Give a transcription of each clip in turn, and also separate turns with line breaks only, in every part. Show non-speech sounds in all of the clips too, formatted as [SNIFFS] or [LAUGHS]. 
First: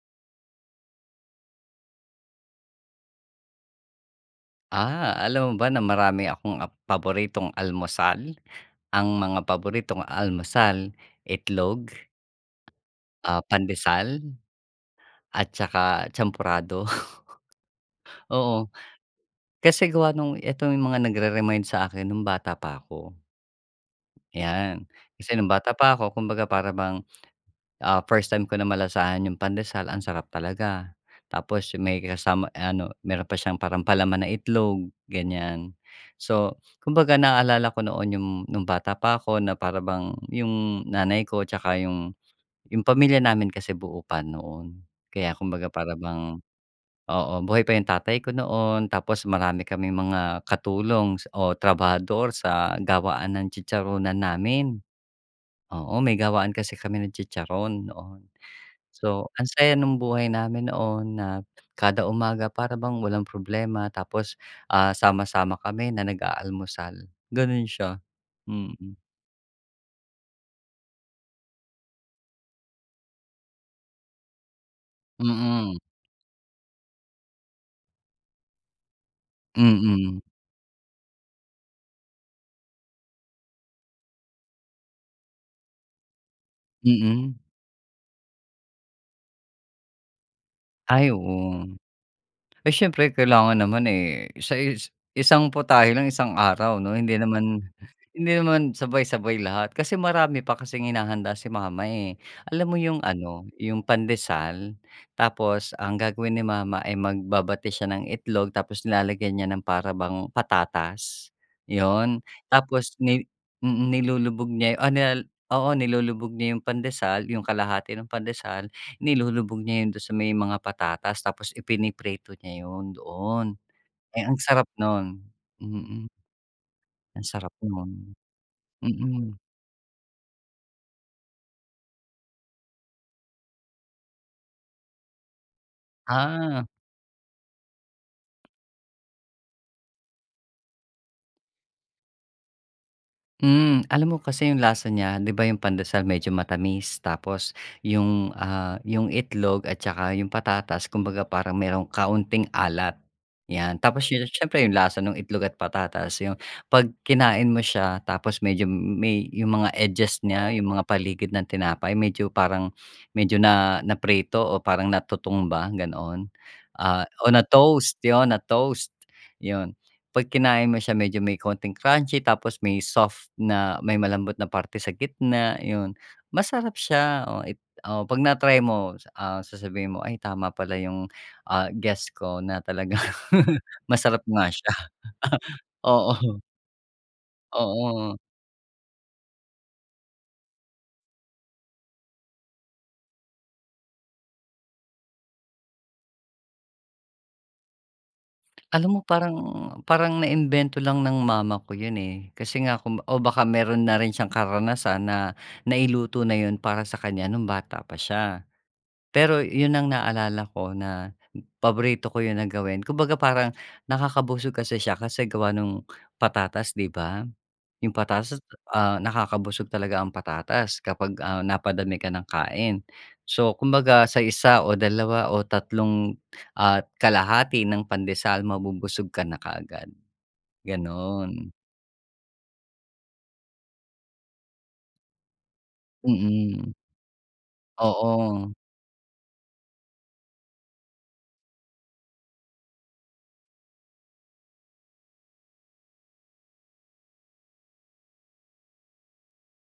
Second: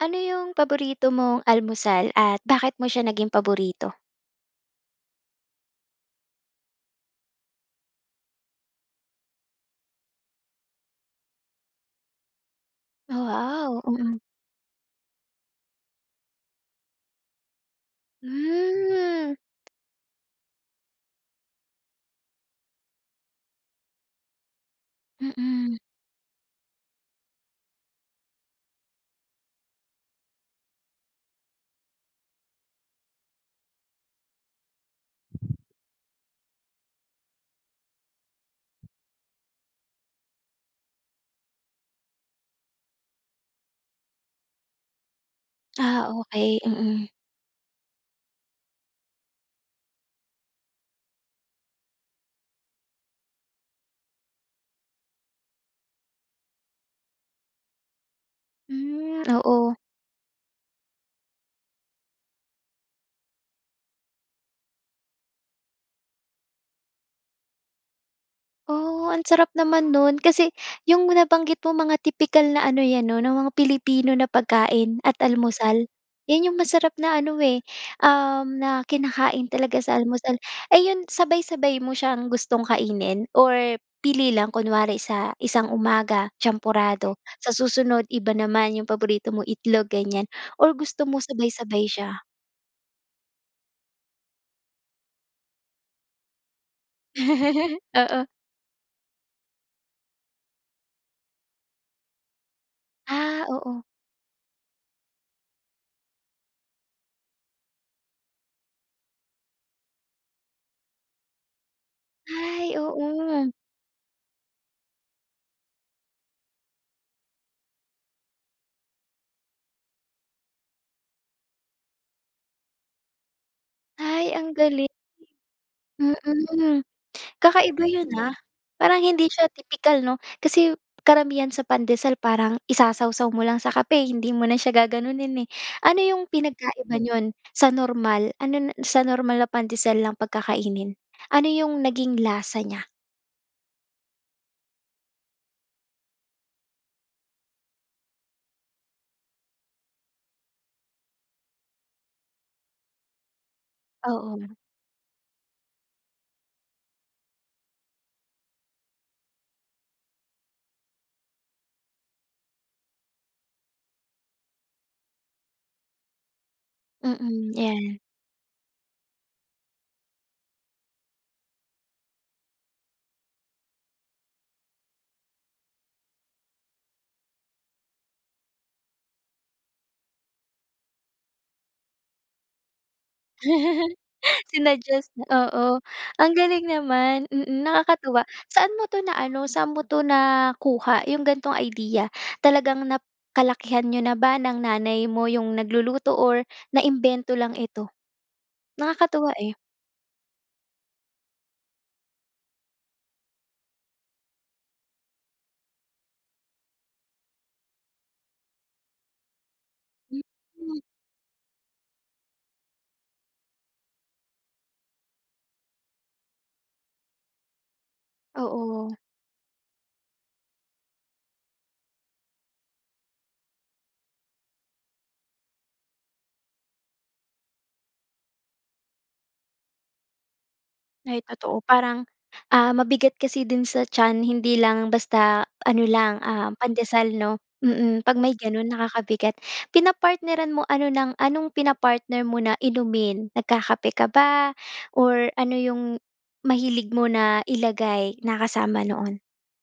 Ano yong paborito mong almusal, at bakit mo siya naging paborito?
Ah, alam mo ba na marami akong ap paboritong almusal? Ang mga paboritong almusal, itlog. Ah,
Ah, wow,
pandesal,
mm.
at tsaka champurado. [CHUCKLES] Oo,
Hmm.
kasi gawa nung ito yung mga nagre-remind sa'kin no'ng bata pa ako. Yan, kasi no'ng bata
Mhm.
pa ako. Kumbaga para bang, ah, first time ko na malasahan yung pandesal, ang sarap talaga. Tapos, yung may kasama, ah, ano, meron pa siyang parang palaman na itlog, ganyan. So kumbaga, naalala ko noon yung no'ng bata pa ako, na para bang yung nanay ko, 'tsaka yung yung pamilya namin kasi buo pa noon. Kaya, kumbaga para
Ah
bang,
okey, mhm.
oo, buhay pa yung tatay ko noon. Tapos marami kaming mga katulong o trabahador sa gawaan ng chicharunan namin. Oo, may gawaan kasi kami ng chicharon, noon.
Hmm,
So, ang saya
oo.
nung buhay namin noon. Na kada umaga, para bang walang problema. Tapos, ah, sama-sama kami na nag-aalmusal, gano'n siya. Mm.
Oh, ang sarap naman no'n. Kasi, yung nabanggit mo mga tipikal na ano yan 'no, na mga Pilipino na pagkain at
Mhm.
almusal. Yan yung masarap na ano eh, na um, kinakain talaga sa
Mhm.
almusal. Ay, yun, sabay-sabay mo siyang gustong kainin or pili lang? Kunwari sa isang umaga, champurado,
Mhm.
sa susunod iba naman, yong paborito mo itlog, ganyan, or gusto
Ay,
mo
oo.
sabay-sabay siya?
Ay, siyempre kailangan naman, eh, sa is isang putahe lang isang araw, 'no? Hindi naman,
[LAUGHS] Oo.
hindi naman sabay-sabay lahat, kasi marami pa kasing hinahanda si mama, eh. Alam mo yung
Ah,
ano, yung
oo.
pandesal? Tapos, ang gagawin ni mama ay magbabati siya ng itlog. Tapos, nilalagyan niya ng para bang patatas, yon.
Ay,
Tapos, ni
oo.
mm, nilulubog niya o nilalag o oo, nilulubog niya yong pandesal. Yong kalahati ng pandesal nilulubog niya 'yon do'n sa may mga patatas, tapos ipiniprito niya 'yon doon. Eh,
Ay,
ang
ang
sarap
galing!
no'n.
Mm,
Ang sarap
kakaiba 'yon,
no'n!
ah! Parang hindi
Oo.
siya tipikal 'no? Kasi, karamihan sa pandesal parang isasawsaw mo lang sa kape, hindi mo na siya gaganunin, eh. Ano yong
Ah.
pinagkaiba nun sa normal ano na, sa normal na pandesal lang 'pag kakainin? Ano yong naging lasa niya?
Mm. Alam mo kasi yung lasa niya, di ba, yung pandesal medyo matamis tapos yung, ah, yung itlog at tsaka yung patatas kumbaga parang mayroong kaunting alat, 'yan. Tapos yun,
Oo.
siyempre yung lasa nung itlog at patatas, yung 'pag kinain mo siya tapos medyo may yung mga edges niya, yung mga paligid ng tinapay medyo parang, medyo na naprito o parang natutong ba, ganoon. Ah, o
Mm,
na-toast,
'yan.
yun na-toast, yun. 'Pag kinain mo siya medyo may kaunting crunchy tapos may soft na, may malambot na parte sa gitna, yun. Masarap siya, oh i oo, 'pag na-try mo, s ah, sasabihin mo, "Ay tama pala yung, ah, guess ko na talagang
[GIGGLES]
masarap nga siya."
Sinuggest na oo. Ang
Oo.
galing naman, mm,
Oo.
nakakatuwa. Saan mo 'to na-ano, saan mo 'to nakuha, yung ganitong idea? Talagang nakalakihan niyo na ba ng nanay mo yung nagluluto or naimbento lang ito?
Alam mo
Nakakatuwa,
parang,
eh.
parang naimbento lang ng mama ko yun, eh. Kasi nga kung o baka meron na rin siyang karanasan na nailuto na yun para sa kanya nung bata pa siya. Pero yun ang naalala ko
Mm.
na paborito ko yun na gawin. Kumbaga, parang nakakabusog kasi siya kasi gawa nung patatas, di ba? Yung patatas,
Oo.
ah, nakakabusog talaga ang patatas kapag, ah, napadami ka ng kain. So, kumbaga sa 1 o 2 o 3 1/2 ng pandesal, mabubusog ka na kaagad,
Ay
gano'n.
totoo. Parang, ah, mabigat kasi din sa tiyan, hindi lang basta ano lang, ah,
Mm.
pandesal 'no? Mm, 'pag may
Oo.
ganun nakakabigat. Pinapartneran mo ano ng anong pinapartner mo na inumin? Nagkakape ka ba or ano yung mahilig mo na ilagay na kasama noon?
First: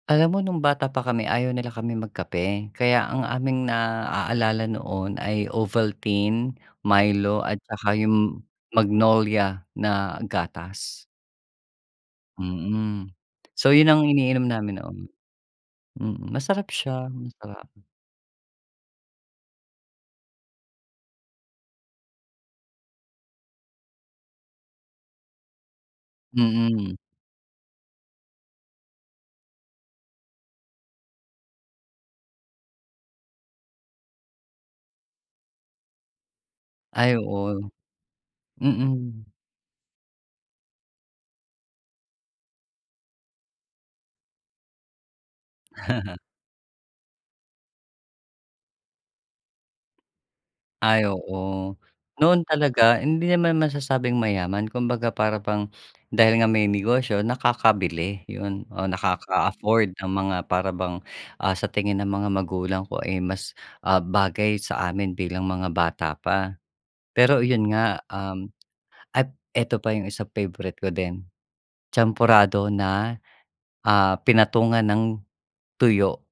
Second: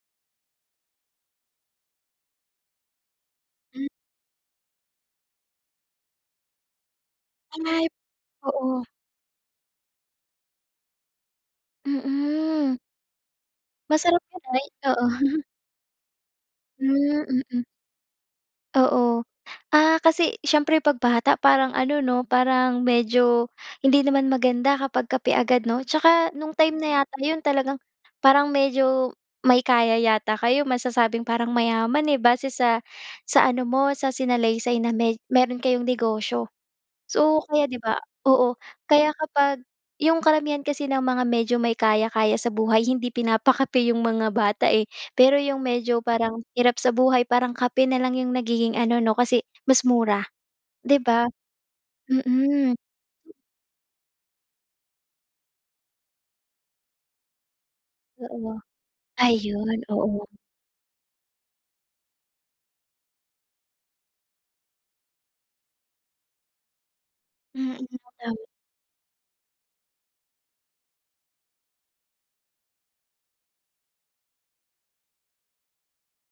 Alam mo nung bata pa kami, ayaw nila kaming magkape. Kaya, ang aming
Hmm.
naaalala noon ay Ovaltine, Milo, at
Ay,
tsaka yung
oo.
Magnolia na gatas.
Mhm.
Mm. So, yun ang
Masarap
iniinom
naman,
namin noon.
oo. [LAUGHS]
Mhm, masarap siya.
Hmm, mhm.
Masarap.
Oo. Ah, kasi, siyempre 'pag bata parang ano 'no, parang medyo hindi naman maganda kapag kape agad 'no. Tsaka, nung time
Mhm.
na yata yun, talagang parang medyo may kaya yata kayo. Masasabing, parang mayaman eh, base sa sa ano mo, sa sinalaysay na may mayro'n kayong negosyo.
Ay,
So,
oo.
kaya 'di ba? Oo, kaya
Mhm.
kapag, yung karamihan kasi ng mga medyo may kaya-kaya sa buhay, hindi pinapakape yung mga bata eh. Pero, yung medyo
[CHUCKLES]
parang hirap sa buhay, parang kape na lang yung nagiging ano 'no, kasi, mas mura, 'di
Ay,
ba?
oo. Noon
Mhm.
talaga, hindi naman masasabing mayaman. Kumbaga, para bang dahil nga may negosyo nakakabili,
Oo,
yun o
ayun.
nakaka-afford ng
Oo.
mga para bang, ah, sa tingin ng mga magulang ko ay mas, ah, bagay sa amin bilang mga bata pa. Pero, iyon
Mhm,
nga,
tama.
um, ay ito pa yung isa favorite ko din, Champurado na, ah, pinatungan ng tuyo.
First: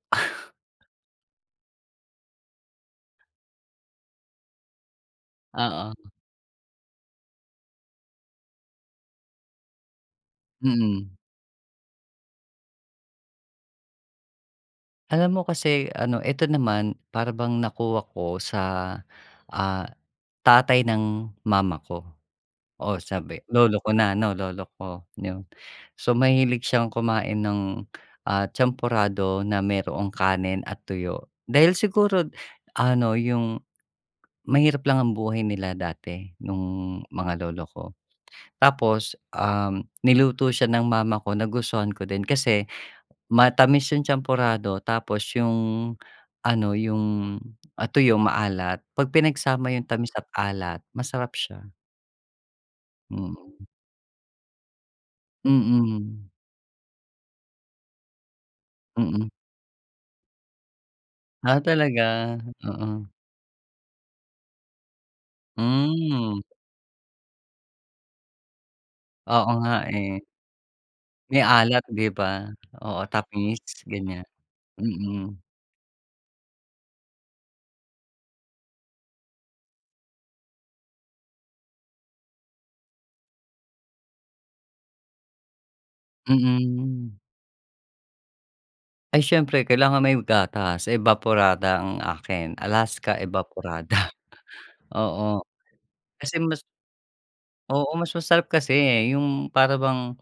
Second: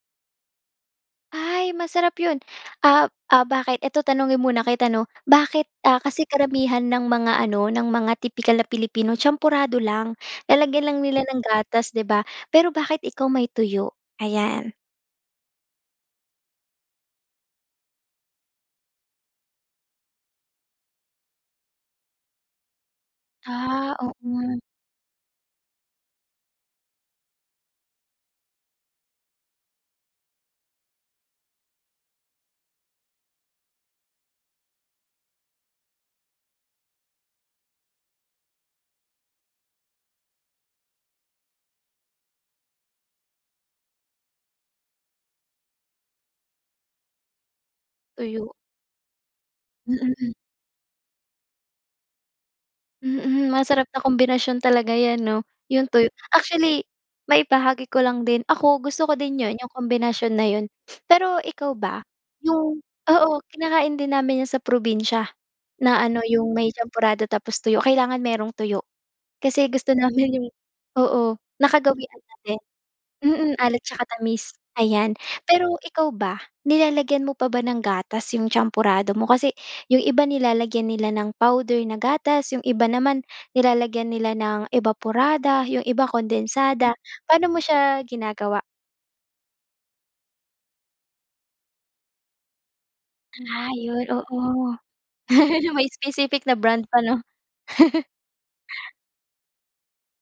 Ay masarap 'yon. Ap ah, bakit? Ito tanungin muna kita 'no? Bakit, ah,
Oo.
kasi karamihan ng mga ano, ng mga tipikal na Pilipino, champorado lang. Lalagyan lang
Mm.
nila ng gatas, 'di ba? Pero bakit ikaw may tuyo? Ayan.
Alam mo kasi ano ito naman, para bang nakuha ko sa, ah, tatay ng mama ko. Oo, sabi lolo ko
Ah,
na
oo
'no?
nga.
Lolo ko. 'Yon. So, mahilig siyang kumain ng, ah, champorado na mayroong kanin at tuyo. Dahil siguro ano, yung mahirap lang ang buhay nila dati nung mga lolo ko. Tapos, um, niluto siya ng mama ko, nagustuhan ko din. Kasi matamis yung champorado tapos yung ano, yung, ah, tuyo,
Tuyo.
maalat. 'Pag pinagsama yung tamis at
Mm.
alat, masarap siya.
Mm.
Mm.
Masarap na kombinasyon talaga 'yan 'no? 'Yong tuyo.
Mm.
Actually, maibahagi ko lang din. Ako gusto ko
Mm.
din 'yon, 'yong kombinasyon na 'yon. [SNIFFS] Pero
Ah,
ikaw
talaga?
ba, 'yong
Oo.
oo, kinakain din namin 'yan sa probinsya na ano,
Mm.
'yong may champorado tapos tuyo. Kailangan mayroong tuyo
Oo
kasi
nga,
gusto
eh.
namin 'yong oo,
May alat, 'di
nakagawian
ba?
na din
Oo,
mm,
tamis,
alat tsaka
ganyan.
tamis. Ayan, pero ikaw ba, nilalagyan mo pa ba ng gatas 'yong champorado mo? Kasi 'yong iba nilalagyan nila ng powder na gatas, 'yong iba naman nilalagyan nila ng ebaporada, 'yong iba, kondensada.
Mm.
Paano mo siya ginagawa?
Ay, siyempre kailangan may gatas, evaporada ang akin, Alaska
Ah, 'yon,
Evaporada,
oo.
oo.
[LAUGHS] May
Kasi
specific na
mas
brand pa, 'no?
Oo,
[CHUCKLES]
mas masarap kasi, 'yong para bang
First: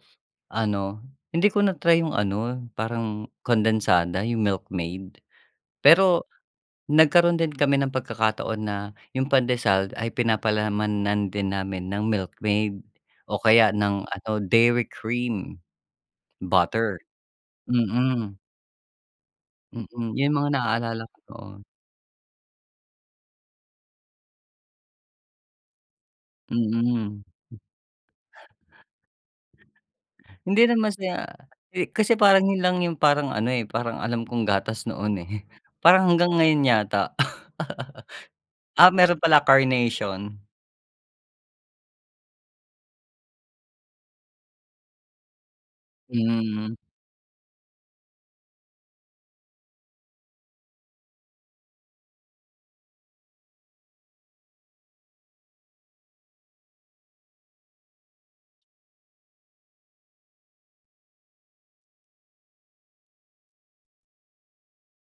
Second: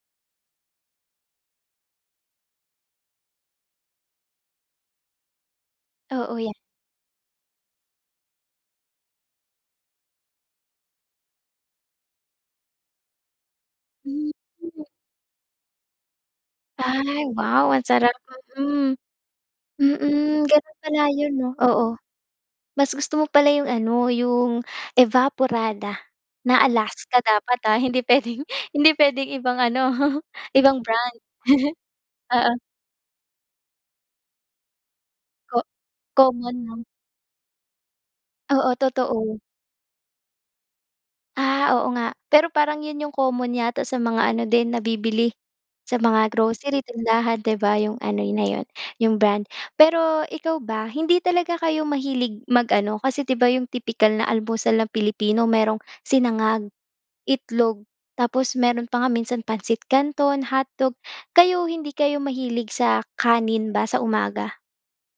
ano, hindi ko na-try 'yong ano, parang kondensada, 'yong Milkmaid. Pero
Oo, yan.
nagkaroon din kami ng pagkakataon na, 'yong pandesal ay pinapalamanan din namin ng Milkmaid, o kaya ng ano
Hmm, mm.
Dairy Cream, butter.
Ay, wow ang sarap,
Mm.
mm.
Mm, 'yon
Mm,
mga
gano'n
naalala
pala
ko
'yon, 'no,
noon.
oo. Mas gusto mo pala 'yong ano, 'yong Evaporada na Alaska
Mm.
dapat ha, hindi puwedeng, hindi puwedeng ibang ano, [CHUCKLES]
Hindi
ibang
naman
brand.
sa
[CHUCKLES]
eh, kasi parang
Oo.
'yon lang 'yong, parang ano eh, parang alam kong gatas noon eh.
Ko
Parang hanggang
common
ngayon
lang.
yata. [LAUGHS]
Oo,
Ah, meron
totoo.
pala, Carnation.
Ah, oo nga. Pero parang 'yon 'yong common yata sa mga ano din nabibili, sa mga
Mm.
grocery, tindahan, 'di ba? 'Yong ano na 'yon, 'yong brand. Pero ikaw ba, hindi talaga kayo mahilig mag-ano, kasi, 'di ba, 'yong tipikal na almusal ng Pilipino merong sinangag, itlog, tapos meron pa nga minsan pansit kanton, hotdog, kayo hindi kayo mahilig sa kanin ba sa umaga?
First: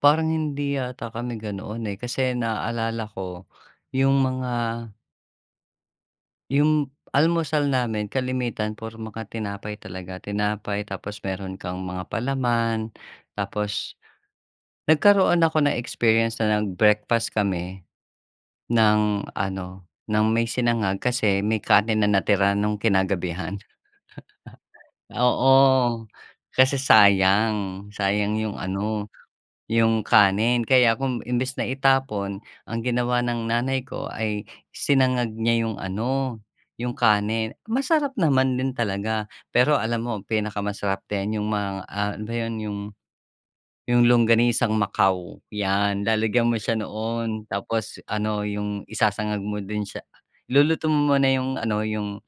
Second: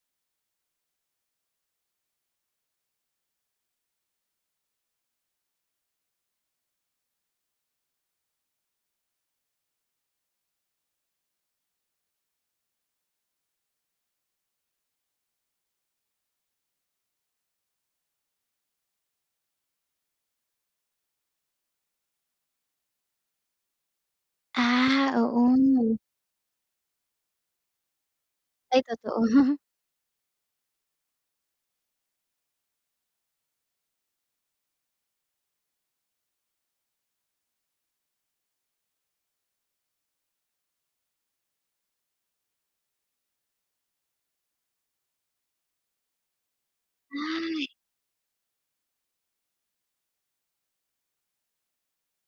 Parang hindi yata kami ganoon, eh, kasi naalala ko, yung mga Yung almusal namin kalimitan puro mga tinapay talaga. Tinapay tapos meron kang mga palaman tapos nagkaroon ako ng experience na nag-breakfast kami ng ano, ng may sinangag kasi may kanin na natira no'ng kinagabihan.
Ah,
[CHUCKLES] Oo,
oo.
kasi sayang, sayang 'yong
Ay,
ano,
totoo. [CHUCKLES]
yung kanin. Kaya kung imbes na itapon, ang ginawa ng nanay ko ay sinangag niya yung ano, yung kanin. Masarap naman din talaga pero alam mo ang pinakamasarap din yong mga, ah, ano 'yon yung yung Longganisang Macao. 'Yan lalagyan mo siya noon
Ah.
tapos ano yung isasangag mo din siya. Iluluto mo muna yung ano, yung,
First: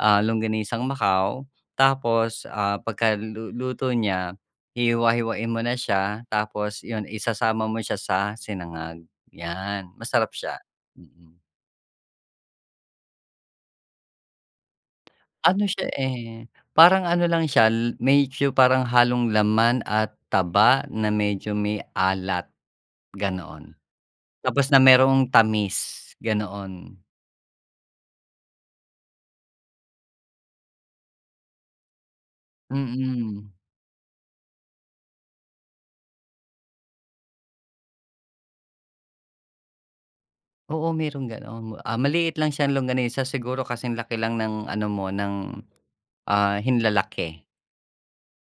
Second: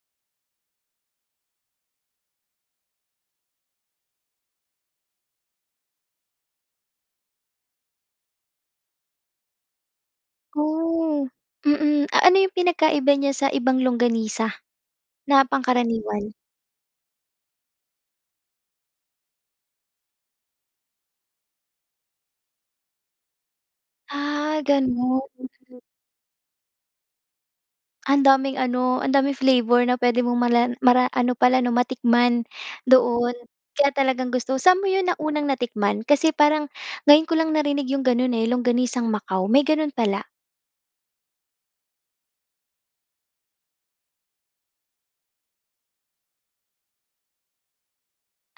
ah, Longganisang Macao tapos, ah, pagkaluluto niya hihiwa-hiwain mo na siya tapos 'yon isasama mo siya sa sinangag, 'yan masarap siya.
Oh, mm, a ano yung pinagkaiba niya sa ibang longganisa na
Ano siya,
pangkaraniwan?
eh, parang ano lang siya medyo parang halong laman at taba na medyo may alat ganoon.
Ah,
Tapos na mayroong
gano'n.
tamis ganoon.
Ang daming ano, ang daming flavor na pwede mong mala mara ano pala 'no, matikman doon.
Mm.
Kaya talagang gusto sa'n mo 'yon naunang natikman? Kasi parang ngayon ko lang narinig 'yong gano'n, eh, longganisang Macau. May ganun pala.
Oo, merong gano'n, ah, maliit lang siyang longganisa siguro kasing laki lang ng ano mo, ng, ah, hinlalaki.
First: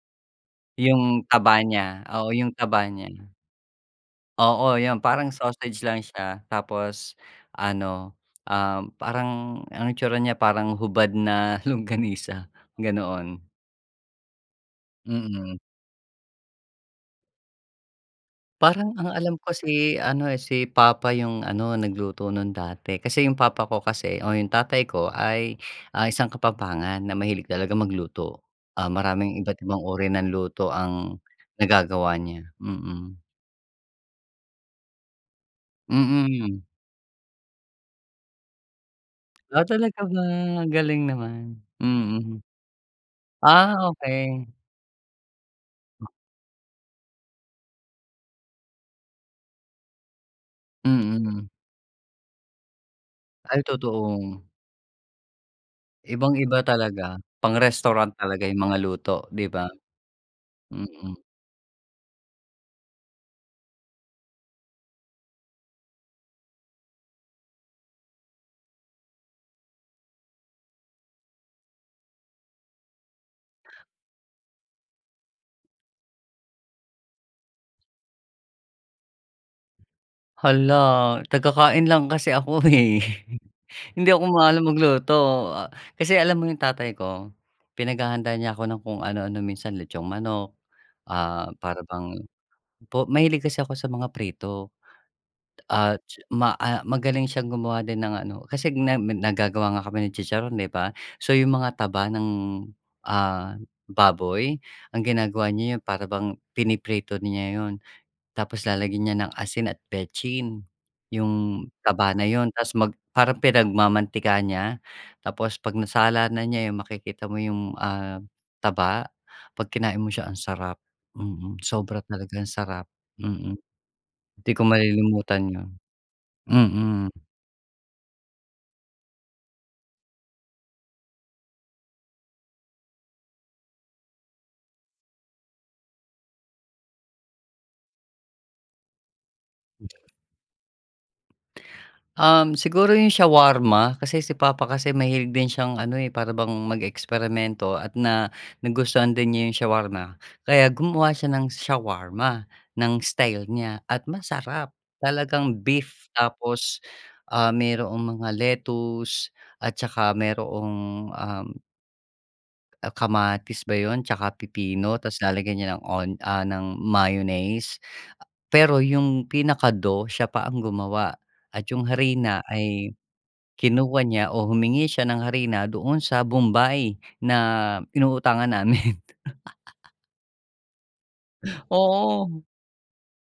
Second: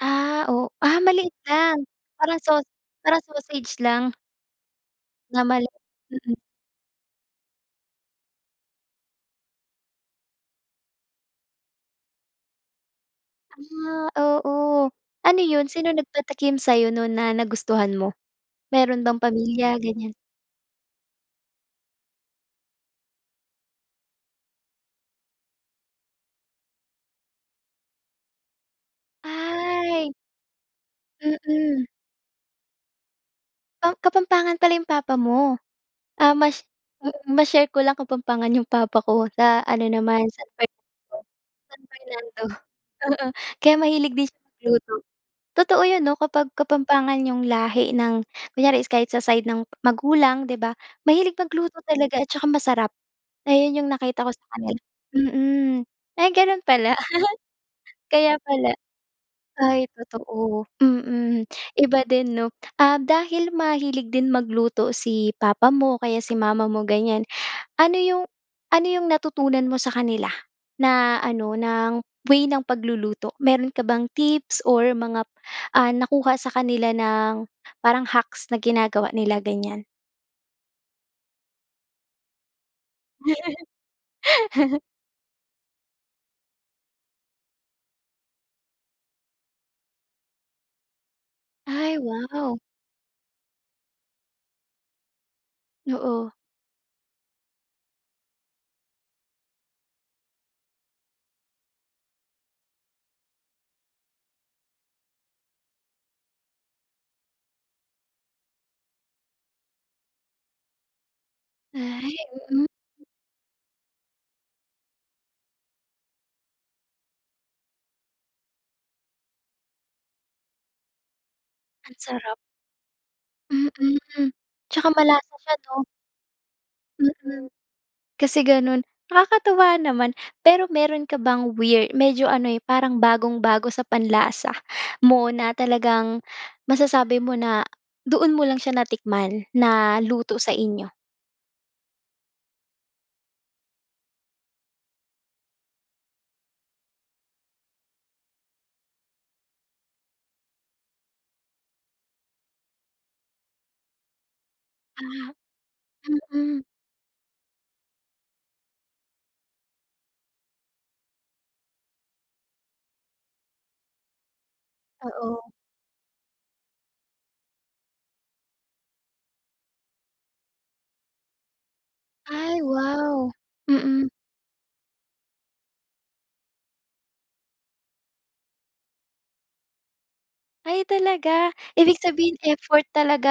Ah, o ah,
'Yung
maliit
taba
lang.
niya oo,
Parang
'yung
saus
taba niya.
parang sausage lang.
Oo, 'yon. Parang
Na mali
sausage lang
mm.
siya tapos ano, um, parang ang itsura niya parang hubad na longganisa, ganoon.
Ah, oo. Ano
Mm.
'yon? Sino nagpatakim sa 'yo no'n na nagustuhan mo?
Parang
Meron
ang
bang
alam ko
pamilya,
si
ganyan?
ano, eh, si papa 'yung ano, nagluto 'nun dati. Kasi 'yung papa ko kasi o 'yung tatay ko ay, ah, isang Kapampangan na mahilig talaga magluto. Ah, maraming iba't ibang uri
Ay.
ng luto ang
Mm.
nagagawa niya, mm.
Um, Kapampangan pala 'yong papa mo. Ah, mash
Mm.
mm. Ma-share ko lang Kapampangan 'yong papa ko.
Ah,
Sa ano
talaga ba?
naman, sa San
Ang galing
Fernando
naman.
San
Mm.
Fernando, oo. Kaya
Ah,
mahilig din siya
okey.
magluto. Totoo 'yon
Mm.
'no, kapag Kapampangan 'yong lahi ng kunyari is kahit sa side ng magulang, 'di ba, mahilig
Mm.
magluto talaga at tsaka masarap.
Ay,
Ayon 'yong nakita ko
totoo.
sa kanila. Mm. Ay
Ibang-iba
gano'n pala.
talaga. Pang
[LAUGHS]
restaurant
Kaya
talaga 'yung
pala.
mga luto, 'di ba?
Ay totoo.
Mm.
Mm. Iba din, 'no? Ah, dahil mahilig din magluto si papa mo o kaya si mama mo, ganyan. Ano 'yong ano 'yong natutunan mo sa kanila na ano, ng way ng pagluluto? Meron ka bang tips or mga, ah, nakuha sa kanila ng parang hacks na ginagawa nila, ganyan?
Hala. Taga-kain lang kasi ako, eh. [CHUCKLES] Hindi ako maalam
[LAUGHS]
magluto. Kasi alam mo 'yong tatay ko, pinaghahanda niya ako ng kung anu-ano. Minsan litsong manok, ah, para
Ay,
bang
wow.
po mahilig kasi ako sa mga prito. At ts
Oo.
ma ah, magaling siyang gumawa din ng ano. Kasi nem nag naggagawa nga kami ni chicharon, 'di ba? So, 'yong mga taba ng, ah, baboy ang ginagawa niya 'yon para bang piniprito niya 'yon. Tapos lalagyan niya ng asin at betsin 'yong taba
Ay,
na 'yon.
mm.
Tapos mag parang pinagmamantika niya. Tapos 'pag nasala na niya 'yon, makikita mo 'yong, ah, taba. 'Pag kinain mo siya, ang sarap. Mm.
Ang
Sobra talaga
sarap.
ang sarap. Mm.
Mm.
'Di ko
'Tsaka malasa
malilimutan
siya
'yon.
'no?
Mm.
Mm. Kasi gano'n. Nakakatuwa naman. Pero meron ka bang weir medyo ano, eh, parang bagong-bago sa panlasa mo na talagang masasabi mo na doon mo lang siya natikman na luto sa inyo?
Um, siguro yung shawarma kasi si papa kasi mahilig din siyang ano, eh, para bang mag-eksperimento at na nagustuhan din niya yung shawarma. Kaya gumawa siya ng shawarma ng style niya at masarap,
Ah,
talagang beef
mm.
tapos mayroong mga lettuce at saka mayroong, um. Ah, kamatis ba yun? Tsaka pipino tapos
Oo.
lalagyan niya ng on ah, ng mayonnaise. Pero yung pinaka-dough siya pa ang gumawa at yung harina
Ay,
ay,
wow.
kinuha
Mm.
niya o humingi siya ng harina doon sa bombay na inuutangan namin. [CHUCKLES]
Ay talaga? Ibig sabihin
Oo.
effort talaga.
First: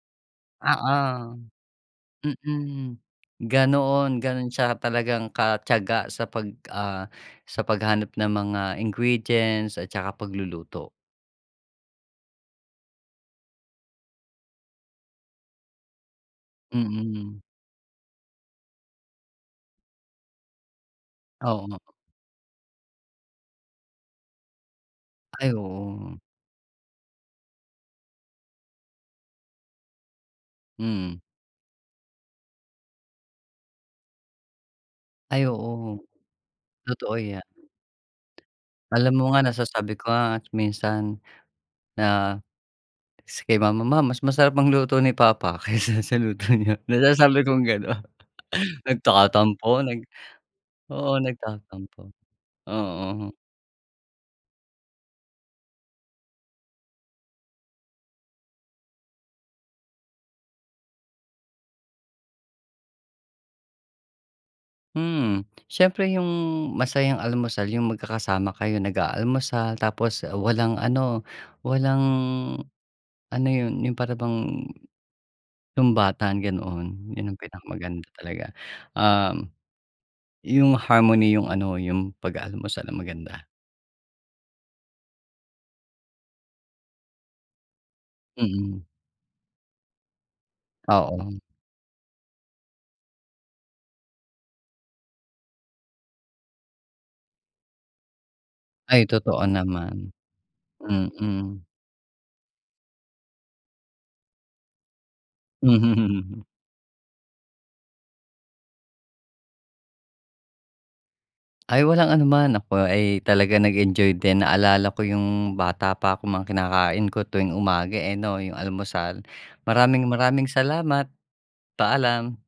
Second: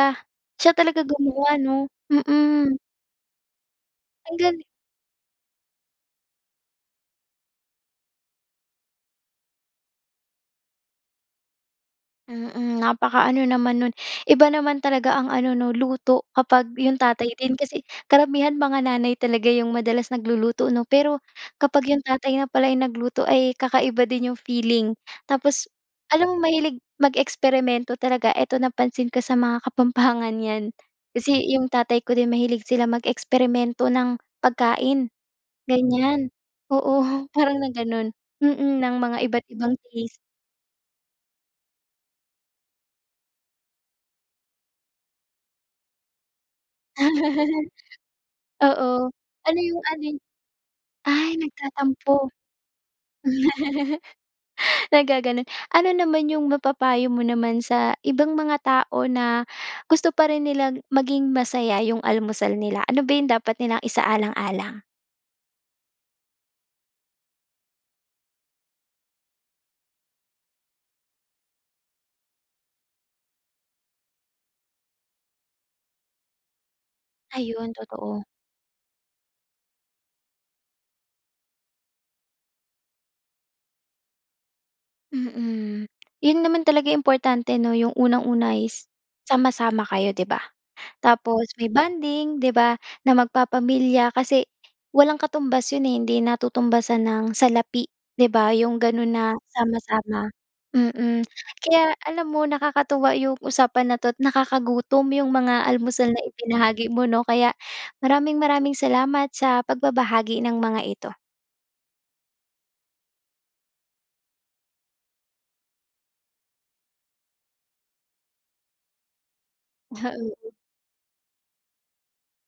Siya talaga
Oo.
gumawa 'no? Mm.
Mm, ganoon,
Ang
gano'n
galing.
siya talagang katiyaga sa pag ah, sa paghanap ng mga ingredients, at saka pagluluto.
Mm, napakaano naman no'n. Iba naman talaga ang ano 'no, luto, kapag 'yong tatay
Mm.
din, kasi karamihan mga nanay talaga 'yong madalas nagluluto 'no? Pero
Oo.
kapag 'yong tatay na pala yung nagluto ay kakaiba din 'yong feeling.
Ay
Tapos
oo.
alam mo, mahilig mag-eksperimento talaga, eto napansin ko sa mga kapampangan 'yan.
Mm.
Kasi 'yong tatay ko din mahilig sila mag-eksperimento ng pagkain,
Ay oo.
ganyan. Oo,
Totoo 'yan.
parang na gano'n. Mm, ng
Alam
mga
mo nga,
iba't ibang
nasasabi ko
taste.
nga at minsan na si kay mama, "Ma mas masarap magluto ni papa kaysa sa luto niyo." Nasasabi kong
[CHUCKLES]
gano'n.
Oo. Ano
Nagtatampo,
'yong
nag
ano
oo,
ay
nagtatampo,
nagtatampo.
oo.
Naggaganun. Ano naman yung mapapayo mo naman sa ibang mga tao na gusto pa rin nila maging masaya yung almusal nila, ano ba yung dapat nilang isaalang-alang?
Mm. Siyempre yung masayang almusal yung magkakasama kayo nag-aalmusal, tapos walang ano, walang, ano yun, yung para bang sumbatan gano'n, yun ang
Ayun
pinakamaganda
totoo.
talaga. Um, yung harmony yung ano yung pag-aalmusal ang maganda.
Mm. Yun naman talaga yung importante 'no, 'yong unang-una
Mm.
is sama-sama kayo, 'di ba?
Oo.
Tapos may bonding, 'di ba, na magpapamilya kasi, walang katumbas 'yon hindi natutumbasan ng salapi, 'di ba? 'Yong
Ay,
gano'n na
totoo naman.
sama-sama, mm.
Mm.
Kaya alam mo nakakatuwa 'yong usapan na 'to' nakakagutom 'yong mga almusal na
[CHUCKLES]
ibinahagi mo, 'no? Kaya maraming maraming salamat sa pagbabahagi ng mga ito.
Ay walang anuman. Ako ay talaga nag-enjoy din, naalala ko yung bata pa ako, mga kinakain ko tuwing umaga, eh, 'no, yung almusal. Maraming-maraming
Oo.
salamat. Paalam.